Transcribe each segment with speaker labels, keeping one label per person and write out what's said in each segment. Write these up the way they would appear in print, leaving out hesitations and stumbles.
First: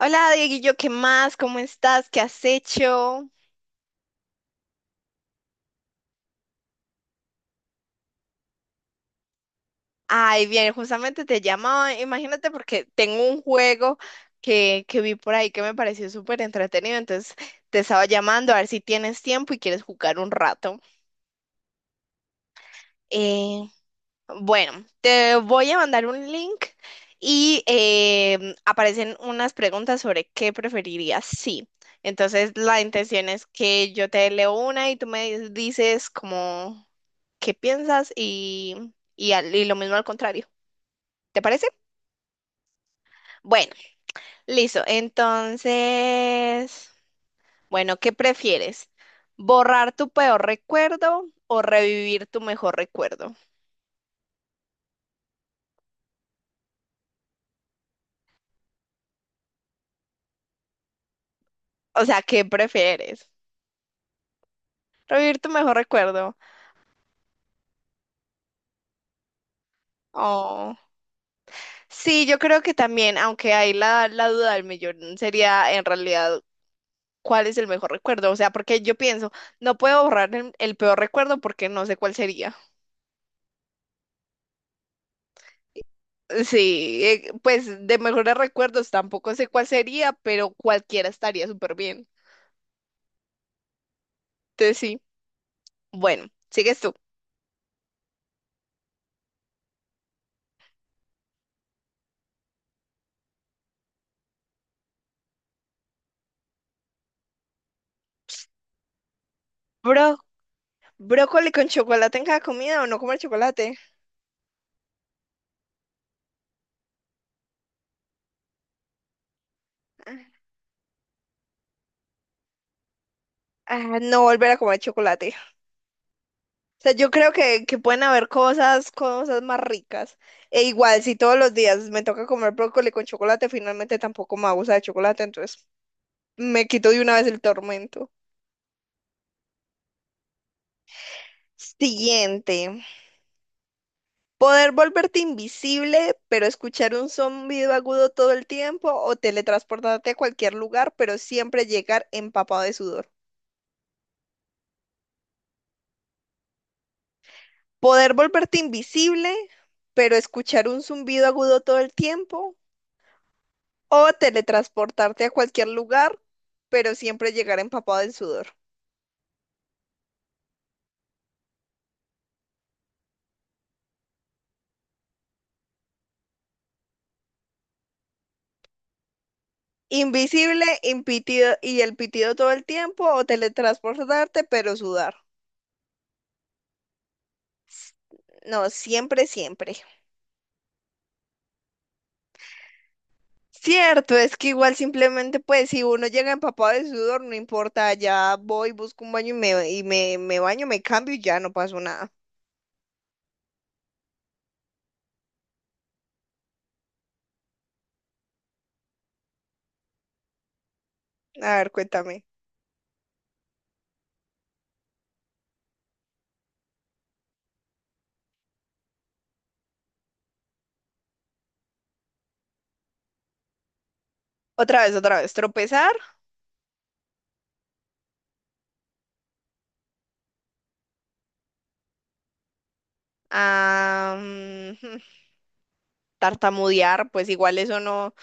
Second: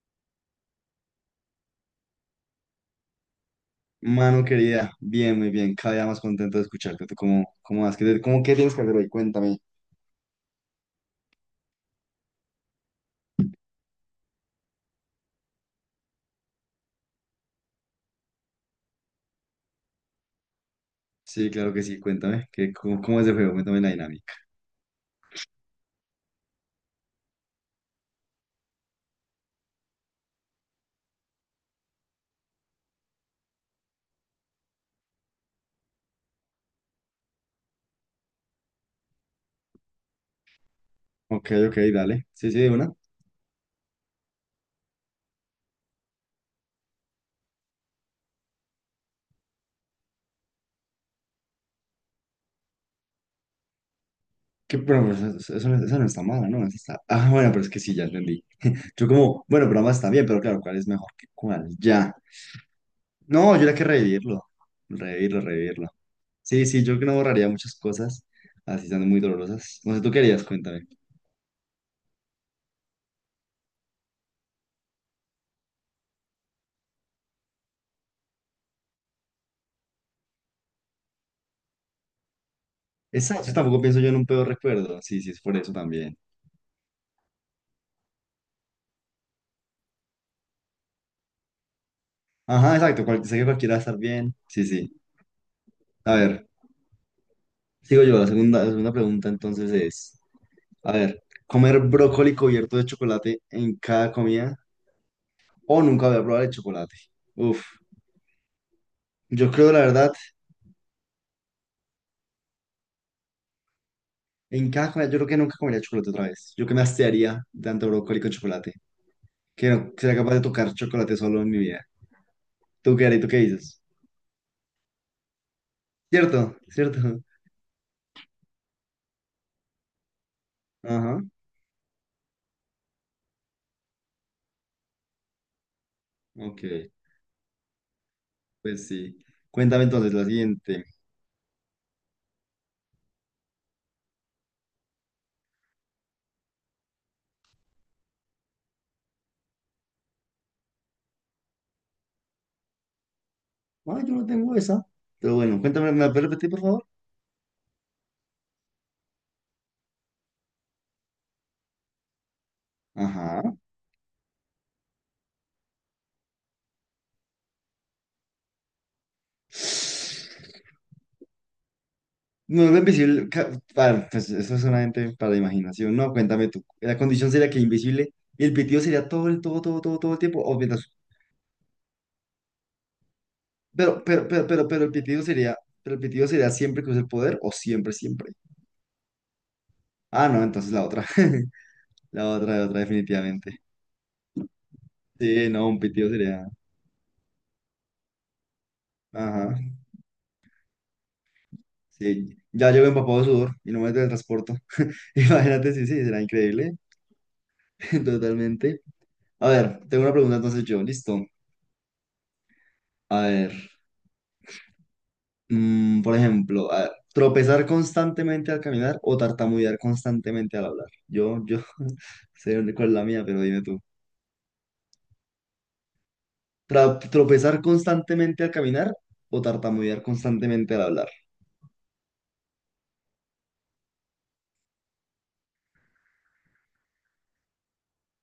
Speaker 1: Hola, Dieguillo, ¿qué más? ¿Cómo estás? ¿Qué has hecho?
Speaker 2: Mano querida, bien, muy bien, cada día más contento de escucharte. ¿Tú cómo vas? ¿ qué tienes que hacer hoy? Cuéntame.
Speaker 1: Ay, bien, justamente te llamaba, imagínate porque tengo un juego que vi por ahí que me pareció súper entretenido, entonces te estaba llamando a ver si tienes tiempo y quieres jugar un rato.
Speaker 2: Sí, claro que sí, cuéntame. ¿ cómo es el juego?
Speaker 1: Eh,
Speaker 2: Cuéntame la dinámica.
Speaker 1: Bueno, te voy a mandar un link y aparecen unas preguntas sobre qué preferirías. Sí. Entonces, la intención es que yo te leo una y tú me dices como qué piensas y lo mismo al contrario. ¿Te
Speaker 2: Ok,
Speaker 1: parece?
Speaker 2: ok, dale. Sí, sí, de una.
Speaker 1: Bueno, listo. Entonces, bueno, ¿qué prefieres? ¿Borrar tu peor recuerdo o revivir tu mejor recuerdo?
Speaker 2: Pero pues eso no está mala, ¿no? Eso está... Ah, bueno, pero es que sí, ya entendí. Yo como, bueno, pero más está bien, pero claro, ¿cuál es mejor que cuál?
Speaker 1: O
Speaker 2: Ya.
Speaker 1: sea, ¿qué prefieres?
Speaker 2: No, yo era que revivirlo.
Speaker 1: Revivir
Speaker 2: Revivirlo,
Speaker 1: tu mejor
Speaker 2: revivirlo.
Speaker 1: recuerdo.
Speaker 2: Sí, sí, yo que no borraría muchas cosas, así estando muy dolorosas. No sé, tú querías,
Speaker 1: Oh.
Speaker 2: cuéntame.
Speaker 1: Sí, yo creo que también, aunque hay la duda del millón, sería en realidad cuál es el mejor recuerdo. O sea, porque yo pienso, no puedo borrar el peor recuerdo porque no sé cuál sería.
Speaker 2: Exacto, tampoco pienso yo en un peor recuerdo. Sí, sí, es por eso también.
Speaker 1: Sí, pues de mejores recuerdos tampoco sé cuál sería, pero cualquiera estaría súper bien.
Speaker 2: Ajá, exacto. Sé que cualquiera va a estar bien. Sí,
Speaker 1: Entonces
Speaker 2: sí.
Speaker 1: sí.
Speaker 2: A
Speaker 1: Bueno,
Speaker 2: ver,
Speaker 1: sigues tú.
Speaker 2: sigo yo. La segunda pregunta entonces es, a ver, ¿comer brócoli cubierto de chocolate en cada comida o nunca voy a probar el chocolate? Uf, yo creo la verdad,
Speaker 1: Bro, ¿brócoli con chocolate en cada comida o no comer chocolate?
Speaker 2: en cada comida, yo creo que nunca comería chocolate otra vez. Yo que me hastiaría de tanto brócoli con chocolate, que no sería capaz de
Speaker 1: Ah,
Speaker 2: tocar chocolate solo en mi vida. ¿Tú qué harías? ¿Tú qué dices?
Speaker 1: no volver a comer chocolate.
Speaker 2: ¿Cierto?
Speaker 1: O sea, yo
Speaker 2: ¿Cierto?
Speaker 1: creo que pueden haber cosas, cosas más ricas. E igual, si
Speaker 2: Ajá,
Speaker 1: todos los días me toca comer brócoli con chocolate, finalmente tampoco me abusa de chocolate, entonces
Speaker 2: ok,
Speaker 1: me quito de una vez el tormento.
Speaker 2: pues sí. Cuéntame entonces la siguiente.
Speaker 1: Siguiente. Poder volverte invisible, pero escuchar un zumbido agudo todo el tiempo, o teletransportarte a cualquier lugar, pero siempre llegar empapado de sudor.
Speaker 2: Ah, yo no tengo esa. Pero bueno, cuéntame, ¿me la puedes repetir, por favor?
Speaker 1: Poder volverte invisible, pero escuchar un zumbido agudo todo el tiempo.
Speaker 2: Ajá.
Speaker 1: O teletransportarte a cualquier lugar, pero siempre llegar empapado en sudor.
Speaker 2: No, lo invisible. Para, pues eso es solamente para la imaginación. No, cuéntame tú. La condición sería que invisible y el pitido sería todo el, todo, todo, todo, todo el tiempo. O
Speaker 1: Invisible,
Speaker 2: mientras.
Speaker 1: impitido y el pitido todo el tiempo, o teletransportarte, pero
Speaker 2: Pero el
Speaker 1: sudar.
Speaker 2: pitido sería. Pero el pitido sería siempre que use el poder o siempre, siempre.
Speaker 1: No, siempre, siempre.
Speaker 2: Ah, no, entonces la otra. La otra, definitivamente.
Speaker 1: Cierto, es que igual simplemente,
Speaker 2: Sí, no,
Speaker 1: pues,
Speaker 2: un
Speaker 1: si uno
Speaker 2: pitido
Speaker 1: llega
Speaker 2: sería.
Speaker 1: empapado de sudor, no importa, ya voy, busco un baño
Speaker 2: Ajá.
Speaker 1: me baño, me cambio y ya no pasó nada.
Speaker 2: Sí. Ya llevo empapado de sudor y no me transporto. Imagínate, sí, sí, será increíble. Totalmente. A ver, tengo una pregunta entonces yo, listo.
Speaker 1: A ver, cuéntame.
Speaker 2: A ver, por ejemplo, a ver, tropezar constantemente al caminar o tartamudear constantemente al hablar. Sé cuál es la mía, pero dime tú.
Speaker 1: Otra vez, tropezar,
Speaker 2: Tropezar constantemente al caminar o tartamudear constantemente al hablar.
Speaker 1: ah, mm, tartamudear, pues igual eso no,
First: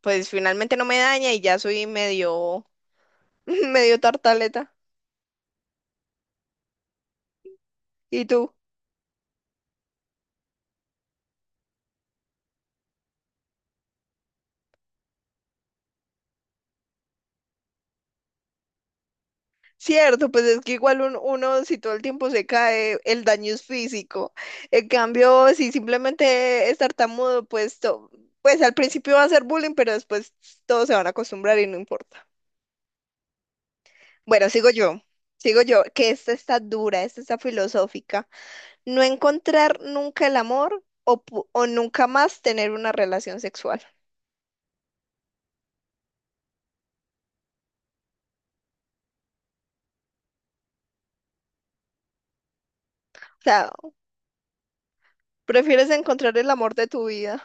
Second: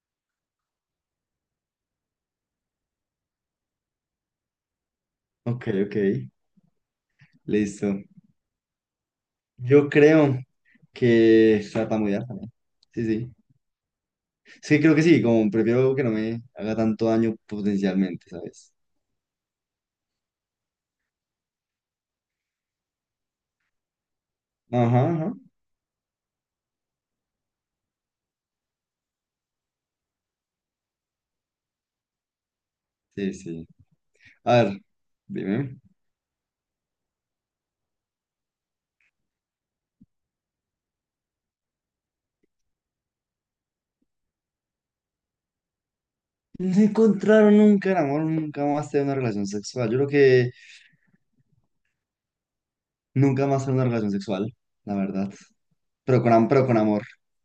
Speaker 1: pues finalmente no me daña y ya soy medio, medio tartaleta.
Speaker 2: Ok, ok, listo.
Speaker 1: ¿Y tú?
Speaker 2: Yo creo que tartamudear también. Sí, sí. Es creo que sí, como prefiero que no me haga tanto daño potencialmente, ¿sabes?
Speaker 1: Cierto, pues es que igual uno si todo el tiempo se cae, el daño es físico. En
Speaker 2: Ajá, ajá.
Speaker 1: cambio, si simplemente es tartamudo, pues al principio va a ser bullying, pero después todos se van a acostumbrar y no importa.
Speaker 2: Sí, sí.
Speaker 1: Bueno,
Speaker 2: A
Speaker 1: sigo
Speaker 2: ver,
Speaker 1: yo, sigo
Speaker 2: dime.
Speaker 1: yo, que esta está dura, esta está filosófica. No encontrar nunca el amor o nunca más tener una relación sexual.
Speaker 2: No encontraron nunca el amor, nunca más tener una relación sexual. Yo creo que
Speaker 1: O
Speaker 2: nunca más
Speaker 1: sea,
Speaker 2: tener una relación sexual, la verdad.
Speaker 1: prefieres
Speaker 2: Pero con,
Speaker 1: encontrar el
Speaker 2: pero
Speaker 1: amor
Speaker 2: con
Speaker 1: de
Speaker 2: amor.
Speaker 1: tu vida.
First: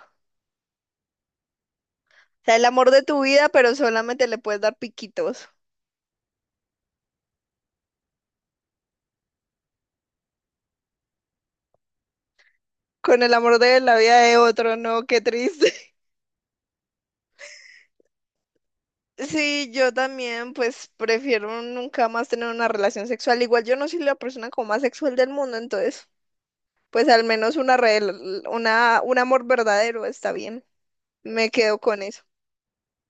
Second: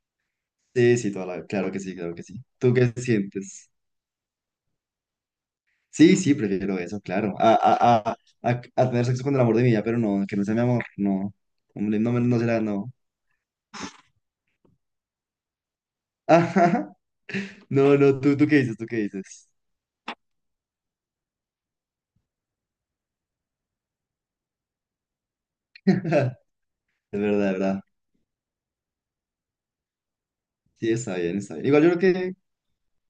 Speaker 2: Sí, sí, claro que sí, claro que sí.
Speaker 1: O sea, el
Speaker 2: ¿Tú
Speaker 1: amor
Speaker 2: qué
Speaker 1: de tu vida,
Speaker 2: sientes?
Speaker 1: pero solamente le puedes dar piquitos.
Speaker 2: Sí, sí, prefiero eso, claro. A tener sexo con el amor de mi vida, pero no, que no sea mi amor, no. Hombre, no, no será, no.
Speaker 1: Con el amor de la vida de otro, no, qué triste.
Speaker 2: Ajá. No, no, tú qué dices? ¿Tú qué dices?
Speaker 1: Sí, yo también, pues prefiero nunca más tener una relación sexual. Igual yo no soy la persona como más sexual del mundo, entonces, pues
Speaker 2: Es
Speaker 1: al
Speaker 2: verdad, es
Speaker 1: menos
Speaker 2: verdad.
Speaker 1: un amor verdadero está bien.
Speaker 2: Sí, está bien,
Speaker 1: Me
Speaker 2: está bien.
Speaker 1: quedo
Speaker 2: Igual yo
Speaker 1: con
Speaker 2: creo
Speaker 1: eso.
Speaker 2: que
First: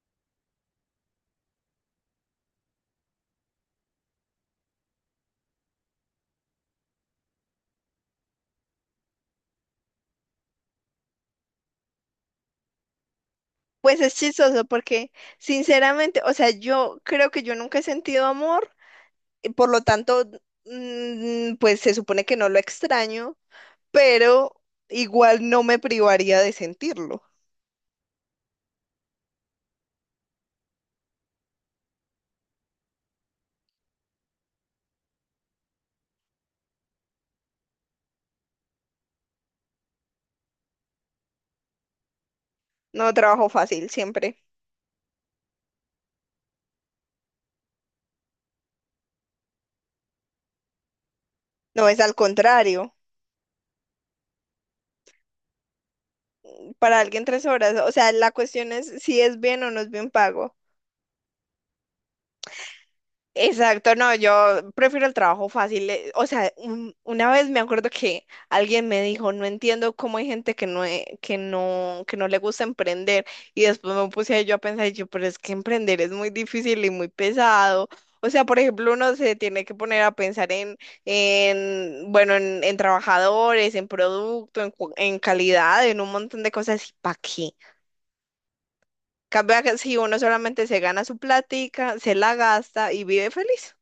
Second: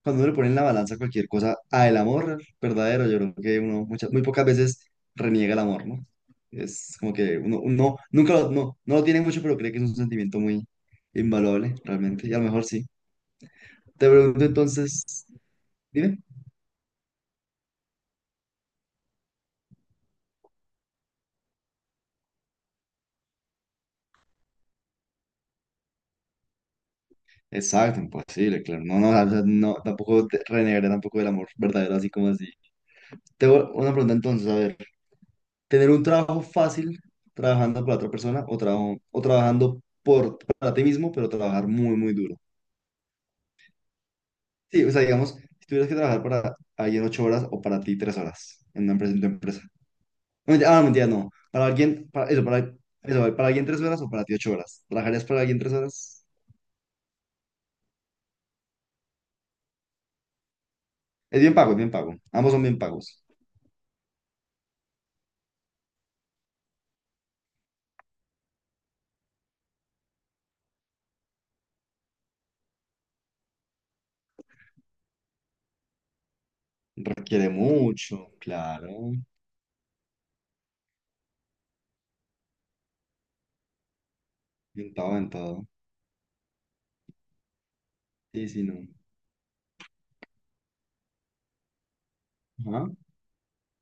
Speaker 2: cuando uno le pone en la balanza cualquier cosa al amor verdadero, yo creo que uno muchas, muy pocas veces reniega el amor, ¿no? Es como que uno, uno nunca lo, no, no lo tiene mucho, pero cree que es un sentimiento muy invaluable, realmente, y a lo mejor sí.
Speaker 1: Pues
Speaker 2: Te
Speaker 1: es
Speaker 2: pregunto
Speaker 1: chistoso porque,
Speaker 2: entonces, dime.
Speaker 1: sinceramente, o sea, yo creo que yo nunca he sentido amor. Y por lo tanto, pues se supone que no lo extraño, pero igual no me privaría de sentirlo.
Speaker 2: Exacto, imposible, claro. No, no, o sea, no, tampoco renegaré tampoco del amor verdadero, así como así. Tengo una pregunta entonces, a ver, ¿tener un trabajo fácil trabajando para otra persona o o trabajando para ti mismo, pero trabajar muy, muy duro?
Speaker 1: No, trabajo fácil siempre.
Speaker 2: Sí, o sea, digamos, si tuvieras que trabajar para alguien ocho horas o para ti tres horas en una empresa, en tu empresa. No, mentira, ah, mentira, no. Para
Speaker 1: No, es
Speaker 2: alguien,
Speaker 1: al
Speaker 2: para eso, para,
Speaker 1: contrario.
Speaker 2: eso, para alguien tres horas o para ti ocho horas. ¿Trabajarías para alguien tres horas?
Speaker 1: Para alguien tres horas, o sea, la cuestión es si es bien o no es bien pago.
Speaker 2: Es bien pago, es bien pago. Ambos son bien pagos.
Speaker 1: Exacto, no, yo prefiero el trabajo fácil. O sea, una vez me acuerdo que alguien me dijo, no entiendo cómo hay gente que no, e- que no le gusta emprender. Y después me puse yo a pensar, y yo, pero es que emprender es muy difícil y muy
Speaker 2: Requiere
Speaker 1: pesado.
Speaker 2: mucho,
Speaker 1: O sea, por ejemplo,
Speaker 2: claro.
Speaker 1: uno se tiene que poner a pensar en trabajadores, en producto,
Speaker 2: En todo,
Speaker 1: en
Speaker 2: en todo.
Speaker 1: calidad, en un montón de cosas. ¿Y para qué?
Speaker 2: Sí, sí, no.
Speaker 1: Cambia que si uno solamente se gana su plática, se la
Speaker 2: Ajá.
Speaker 1: gasta y vive feliz.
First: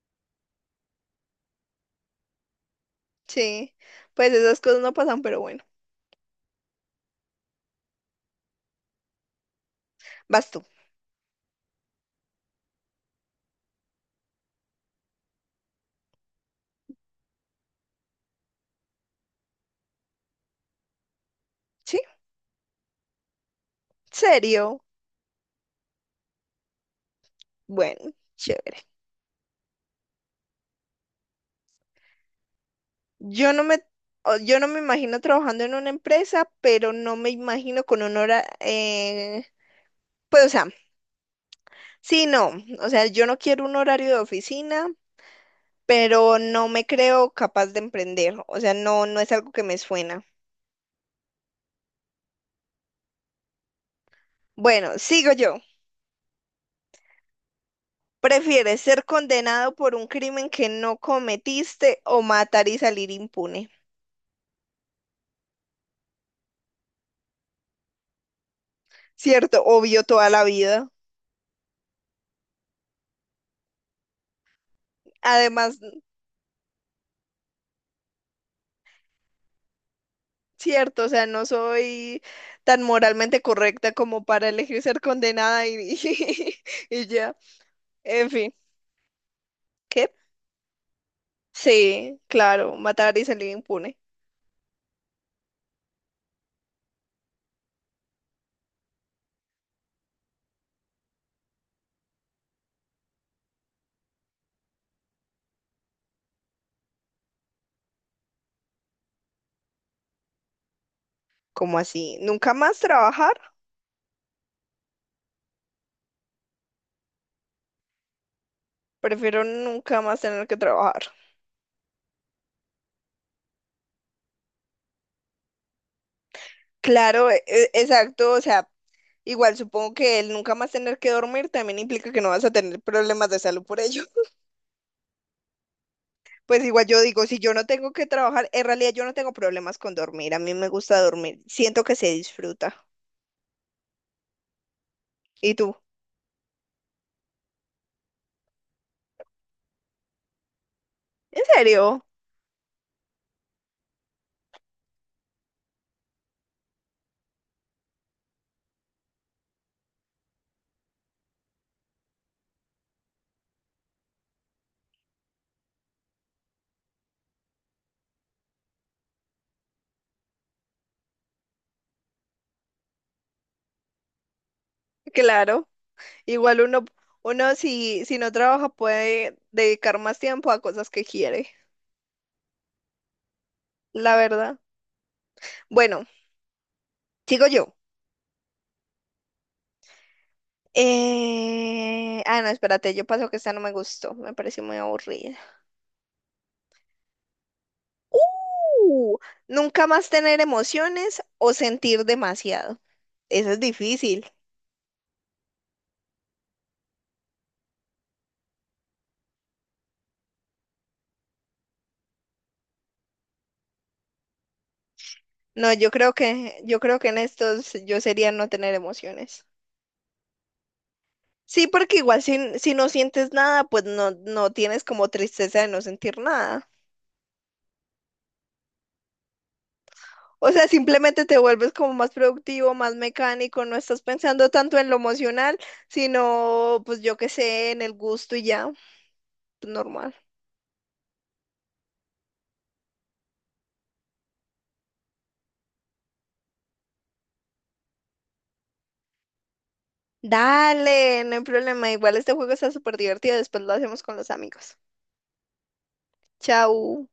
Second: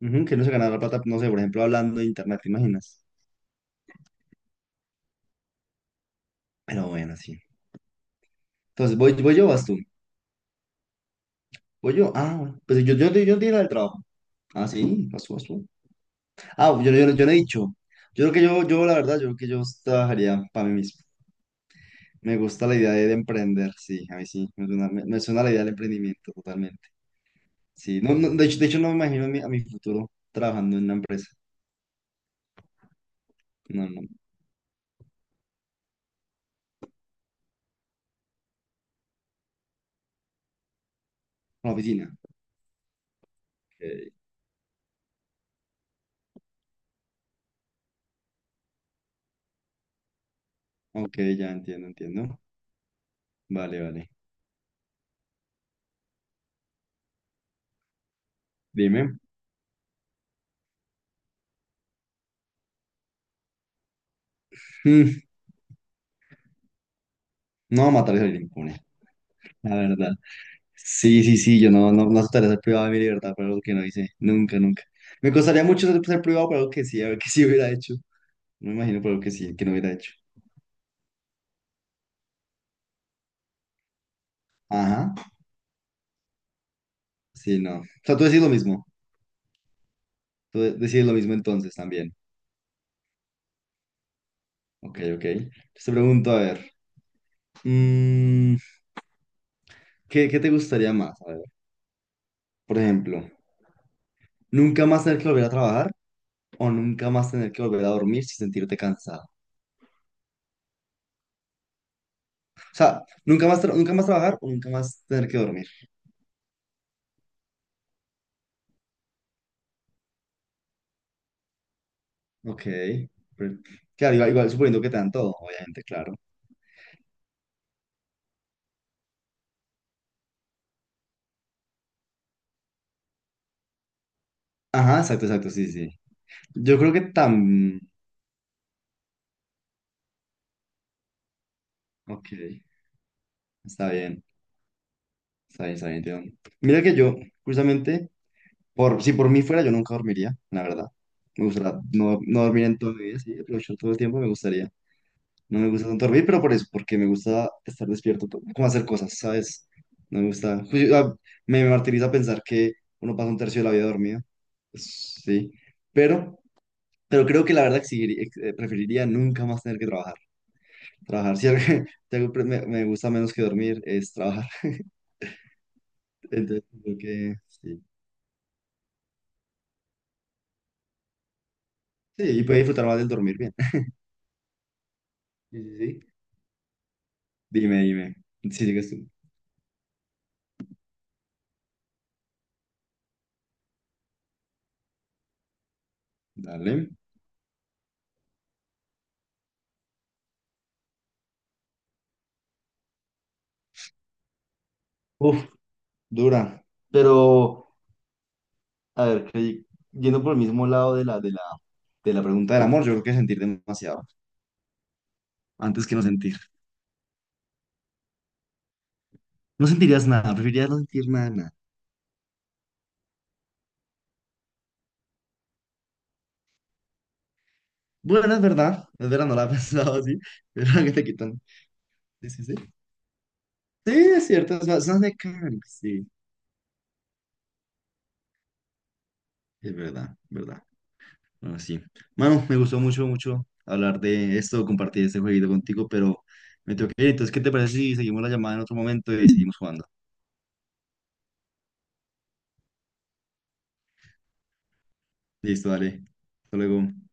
Speaker 2: Ujú, que no se gana la plata, no sé, por ejemplo, hablando de internet, ¿te imaginas?
Speaker 1: Sí, pues esas cosas no pasan, pero bueno,
Speaker 2: Pero bueno, sí. Entonces, ¿voy, voy yo o vas tú?
Speaker 1: vas tú,
Speaker 2: ¿Voy yo? Ah, bueno. Pues yo di la del trabajo. Ah, sí, vas tú. Ah, yo no he dicho. Yo creo que la verdad, yo creo que yo trabajaría para mí mismo.
Speaker 1: ¿sí?
Speaker 2: Me gusta la idea de emprender, sí, a mí sí, me
Speaker 1: ¿Serio?
Speaker 2: suena, me suena la idea del emprendimiento totalmente. Sí,
Speaker 1: Bueno,
Speaker 2: no, no, de
Speaker 1: chévere.
Speaker 2: hecho no me imagino a a mi futuro trabajando en una empresa,
Speaker 1: Yo no me,
Speaker 2: no, no,
Speaker 1: yo no me imagino trabajando en una empresa, pero no me imagino con un hora, pues o sea,
Speaker 2: una oficina.
Speaker 1: sí, no, o sea, yo no quiero un horario
Speaker 2: Ok,
Speaker 1: de oficina, pero no me creo capaz de emprender, o sea, no, no es algo que me suena.
Speaker 2: ok, ya entiendo, entiendo. Vale, vale.
Speaker 1: Bueno, sigo yo. ¿Prefieres ser
Speaker 2: Dime.
Speaker 1: condenado por un crimen que no cometiste o matar y salir impune?
Speaker 2: Mm, no, matar es salir impune,
Speaker 1: Cierto,
Speaker 2: la
Speaker 1: obvio
Speaker 2: verdad.
Speaker 1: toda la vida.
Speaker 2: Sí, sí, sí, yo no, no, no aceptaría ser privado de mi libertad por algo que no hice, nunca, nunca. Me costaría
Speaker 1: Además,
Speaker 2: mucho ser privado por algo que sí, a ver que sí hubiera hecho. No Me imagino, pero que sí, que no hubiera hecho.
Speaker 1: cierto, o sea, no soy tan moralmente correcta como para elegir ser
Speaker 2: Ajá,
Speaker 1: condenada y, y ya.
Speaker 2: sí, no. O sea, tú
Speaker 1: En
Speaker 2: decís lo
Speaker 1: fin,
Speaker 2: mismo.
Speaker 1: ¿qué?
Speaker 2: Tú decís lo mismo entonces también.
Speaker 1: Sí, claro, matar y salir impune.
Speaker 2: Ok, ok. Entonces te pregunto, a ver, mm, qué te gustaría más? A ver, por ejemplo, ¿nunca más tener que volver a trabajar o nunca más tener que volver a dormir sin sentirte cansado?
Speaker 1: ¿Cómo así? ¿Nunca
Speaker 2: O
Speaker 1: más
Speaker 2: sea,
Speaker 1: trabajar?
Speaker 2: nunca más trabajar o nunca más tener que dormir?
Speaker 1: Prefiero nunca más tener que trabajar.
Speaker 2: Ok. pero- claro, igual, igual suponiendo que te dan todo, obviamente, claro.
Speaker 1: Claro, exacto, o sea, igual supongo que el nunca más tener que dormir también implica que no vas a tener problemas de salud por ello.
Speaker 2: Ajá, exacto, exacto, sí, sí.
Speaker 1: Pues
Speaker 2: Yo
Speaker 1: igual
Speaker 2: creo
Speaker 1: yo
Speaker 2: que
Speaker 1: digo, si yo no
Speaker 2: tan...
Speaker 1: tengo que trabajar, en realidad yo no tengo problemas con dormir, a mí me gusta dormir, siento que se
Speaker 2: Ok,
Speaker 1: disfruta.
Speaker 2: está bien.
Speaker 1: ¿Y
Speaker 2: Está bien,
Speaker 1: tú?
Speaker 2: está bien, entiendo. Mira que yo, justamente, por, si por mí fuera, yo nunca dormiría, la verdad.
Speaker 1: ¿En
Speaker 2: Me gustaría
Speaker 1: serio?
Speaker 2: no dormir en todo mi vida, sí, aprovechar todo el tiempo, me gustaría. No me gusta tanto dormir, pero por eso, porque me gusta estar despierto, como hacer cosas, ¿sabes? No me gusta. Me martiriza pensar que uno pasa un tercio de la vida dormido, pues, sí. Pero, pero creo que la verdad preferiría nunca más tener que trabajar. Trabajar, si algo, si algo me gusta menos que dormir es trabajar.
Speaker 1: Claro. Igual
Speaker 2: Entonces,
Speaker 1: uno,
Speaker 2: creo que
Speaker 1: uno
Speaker 2: sí.
Speaker 1: si no trabaja puede dedicar más tiempo a cosas que quiere,
Speaker 2: Sí, y puede disfrutar más del dormir bien.
Speaker 1: la verdad.
Speaker 2: Sí, sí,
Speaker 1: Bueno,
Speaker 2: sí.
Speaker 1: sigo yo.
Speaker 2: Dime, dime. Si sigues tú.
Speaker 1: No, espérate, yo paso que esta no me gustó, me pareció muy aburrida.
Speaker 2: Dale.
Speaker 1: ¡Uh! Nunca más tener emociones o sentir demasiado. Eso es difícil.
Speaker 2: Uf, dura. Pero, a ver, yendo por el mismo lado de la pregunta del amor, yo creo que sentir demasiado
Speaker 1: No,
Speaker 2: antes que no sentir.
Speaker 1: yo creo que en estos yo sería no tener emociones.
Speaker 2: No sentirías nada, preferirías no sentir nada, nada.
Speaker 1: Sí, porque igual si no sientes nada, pues no, no tienes como tristeza de no sentir nada.
Speaker 2: Bueno, es verdad, no la he pensado así,
Speaker 1: O sea,
Speaker 2: pero que te
Speaker 1: simplemente te
Speaker 2: quitan.
Speaker 1: vuelves como más
Speaker 2: Sí, sí, sí.
Speaker 1: productivo, más mecánico, no
Speaker 2: Sí,
Speaker 1: estás
Speaker 2: es
Speaker 1: pensando
Speaker 2: cierto,
Speaker 1: tanto
Speaker 2: es
Speaker 1: en lo
Speaker 2: más
Speaker 1: emocional,
Speaker 2: mecánico, sí,
Speaker 1: sino pues yo qué sé, en el gusto y ya, pues,
Speaker 2: es
Speaker 1: normal.
Speaker 2: verdad, verdad. Ah, sí. Mano, me gustó mucho, mucho hablar de esto, compartir este jueguito contigo, pero me tengo que ir. Entonces, ¿qué te parece si seguimos la llamada en otro momento y seguimos jugando?
Speaker 1: Dale, no hay problema, igual este juego está súper divertido, después lo hacemos con los amigos.
Speaker 2: Listo, dale. Hasta luego.
Speaker 1: Chau.